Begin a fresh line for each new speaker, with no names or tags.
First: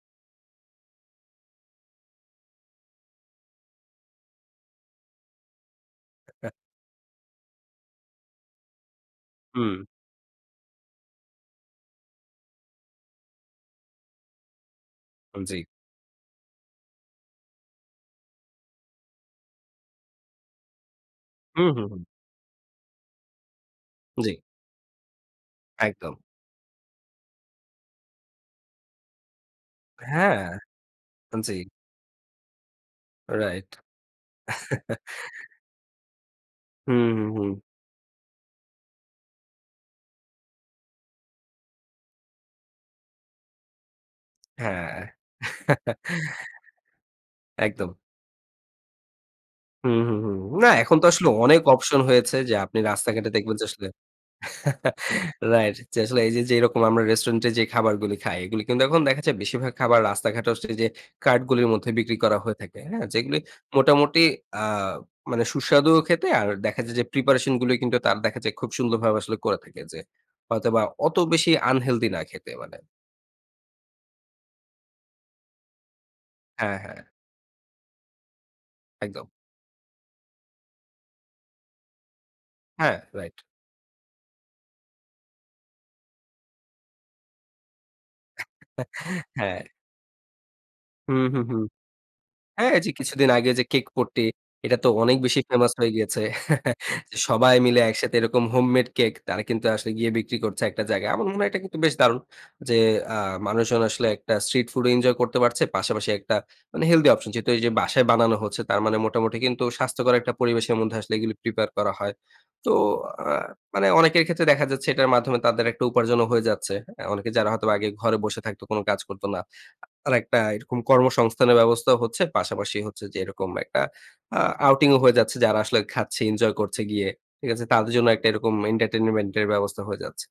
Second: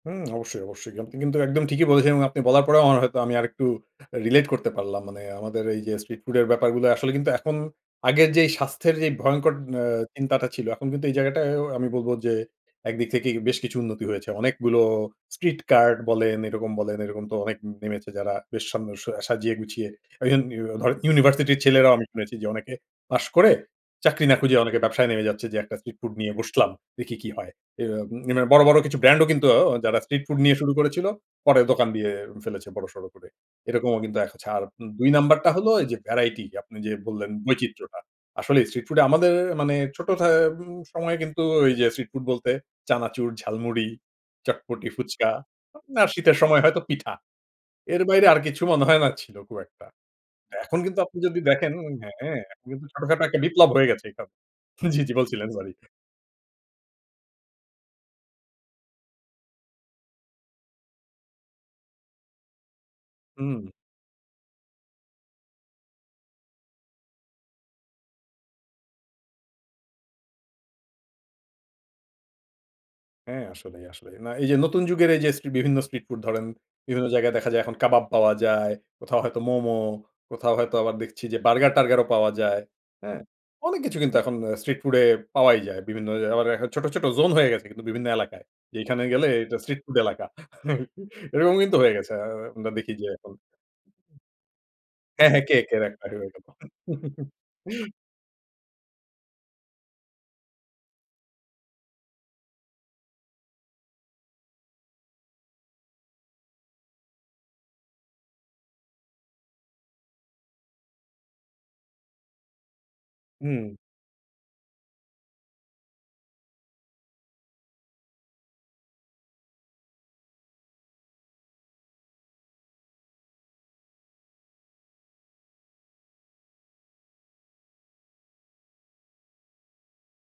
হুম, অবশ্যই, অবশ্যই। আপনি কিন্তু একদম ঠিকই বলেছেন। এবং আপনি বলার পরেও আমার হয়তো আমি আরেকটু রিলেট করতে পারলাম। মানে আমাদের এইযে স্ট্রিট ফুডের
অ্যা
ব্যাপারগুলা, আসলে কিন্তু এখন আগের যে স্বাস্থ্যের যেই ভয়ংকর
হুম।
আ চিন্তাটা ছিল, এখন কিন্তু এই জায়গাটা আ আমি বলব যে একদিক থেকেই বেশ কিছু উন্নতি হয়েছে। অনেকগুলো স্ট্রিট
জি।
কার্ট বলেন, এরকম বলেন, এরকম তো অনেক নেমেছে, যারা বেশ সাম আ সাজিয়ে গুছিয়ে। ওই অ্যা ধর ইউনিভার্সিটির
হুম, হু,
ছেলেরাও
হু।
আমি শুনেছি যে অনেকে পাস করে চাকরি
জি।
না খুঁজে অনেকে ব্যবসায় নেমে যাচ্ছে, যে একটা স্ট্রিট ফুড
একদম।
নিয়ে বসলাম, দেখি কি হয়। ইয়া নি মানে বড়, বড়, কিছু ব্র্যান্ড ও কিন্তু যারা স্ট্রিট ফুড
হ্যাঁ,
নিয়ে শুরু করেছিল,
আ জি।
পরে দোকান দিয়ে ফেলেছে বড়সড় করে।
রাইট।
এরকমও কিন্তু [unintelligible] ২ নাম্বারটা হল এই যে ভ্যারাইটি আপনি যে
হুম, হু,
বললেন
হুম।
বৈচিত্রটা। আসলেই স্ট্রিট ফুড এ আমাদের মানে ছোট থায় উ সময়ে কিন্তু ওইযে স্ট্রিট ফুড বলতে চানাচুর, ঝালমুড়ি, চটপটি,
হ্যাঁ।
ফুচকা না শীতের সময় হয়তো পিঠা।
একদম।
এর বাইরে আর কিছু মনে হয় না ছিল খুব একটা।
হুম, হুম, হুম। না
এখন
এখন
কিন্তু
তো
আপনি
আসলে
যদি
অনেক
দেখেন,
অপশন হয়েছে
হ্যাঁ
যে,
এখন
আপনি
কিন্তু ছোটখাটো
রাস্তাঘাটে
একটা
দেখবেন যে,
বিপ্লব
আসলে
হয়ে গেছে সব। জি, জি বলছিলেন, সরি।
রাইট, যে আসলে এইযে যেরকম আমরা রেস্টুরেন্টে যে খাবারগুলি খাই এগুলি কিন্তু এখন দেখা যায় বেশিরভাগ খাবার রাস্তাঘাটে আসলে যে কার্টগুলি মধ্যে বিক্রি করা হয়ে থাকে। হ্যাঁ? যেগুলি
হুম।
মোটামুটি আ মানে সুস্বাদুও খেতে, আর দেখা যায় যে প্রিপারেশনগুলি কিন্তু তারা দেখা যায় খুব সুন্দরভাবে আসলে করে থাকে যে হয়তোবা অত বেশি আনহেলথি না খেতে, মানে
হ্যাঁ, আসলেই, আসলেই, না এইযে নতুন যুগের এই যে স্ট্রি বিভিন্ন স্ট্রিট ফুড ধরেন
হ্যাঁ, হ্যাঁ।
বিভিন্ন জায়গায় দেখা যায় এখন কাবাব পাওয়া যায়। কোথাও
একদম।
হয়তো মোমো, কোথাও হয়তো আবার দেখছি যে বার্গার-টার্গারও পাওয়া যায়।
হ্যাঁ,
হ্যাঁ?
রাইট।
অনেক কিছু কিন্তু এখন অ স্ট্রিট ফুড এ পাওয়াই যায়। বিভিন্ন ওই আবার এ্যা ছোট, ছোট, জোন হয়ে গেছে কিন্তু বিভিন্ন এলাকায়। এখানে গেলে এটা
হ্যাঁ।
স্ট্রিট ফুড এলাকা।
হু, হু, হু।
এরকম কিন্তু হয়ে গেছে। আ
হ্যাঁ,
আমরা
এই যে
দেখি যে
কিছুদিন
এখন
আগে যে কেক পট্টি, এটা তো অনেক
হ্যাঁ,
বেশি
হ্যাঁ,
ফেমাস
কেকের
হয়ে
একটা
গিয়েছে,
ওই বেপারটা।
যে সবাই মিলে একসাথে এরকম হোমমেড কেক তারা কিন্তু আসলে গিয়ে বিক্রি করছে একটা জায়গায়। আমার মনে হয় এটা কিন্তু বেশ দারুণ, যে আ মানুষজন আসলে একটা স্ট্রিট ফুডও এনজয় করতে পারছে। পাশাপাশি একটা মানে হেলথি অপশন, যেহেতু এইযে বাসায় বানানো হচ্ছে। তার মানে মোটামুটি কিন্তু স্বাস্থ্যকর একটা পরিবেশের মধ্যে আসলে এগুলি প্রিপেয়ার করা হয়। তো আ
উম
মানে অনেকের ক্ষেত্রে দেখা যাচ্ছে এটার মাধ্যমে তাদের একটা উপার্জনও হয়ে যাচ্ছে। হ্যাঁ? অনেকে যারা হয়তো আগে ঘরে বসে থাকতো, কোনো কাজ করতো না, আরেকটা এরকম কর্মসংস্থানের ব্যবস্থাও হচ্ছে। পাশাপাশি হচ্ছে যে এরকম একটা আ আউটিংও হয়ে যাচ্ছে। যারা আসলে খাচ্ছে, এনজয় করছে গিয়ে। ঠিক আছে? তাদের জন্য একটা এরকম এন্টারটেইনমেন্টের ব্যবস্থা হয়ে যাচ্ছে।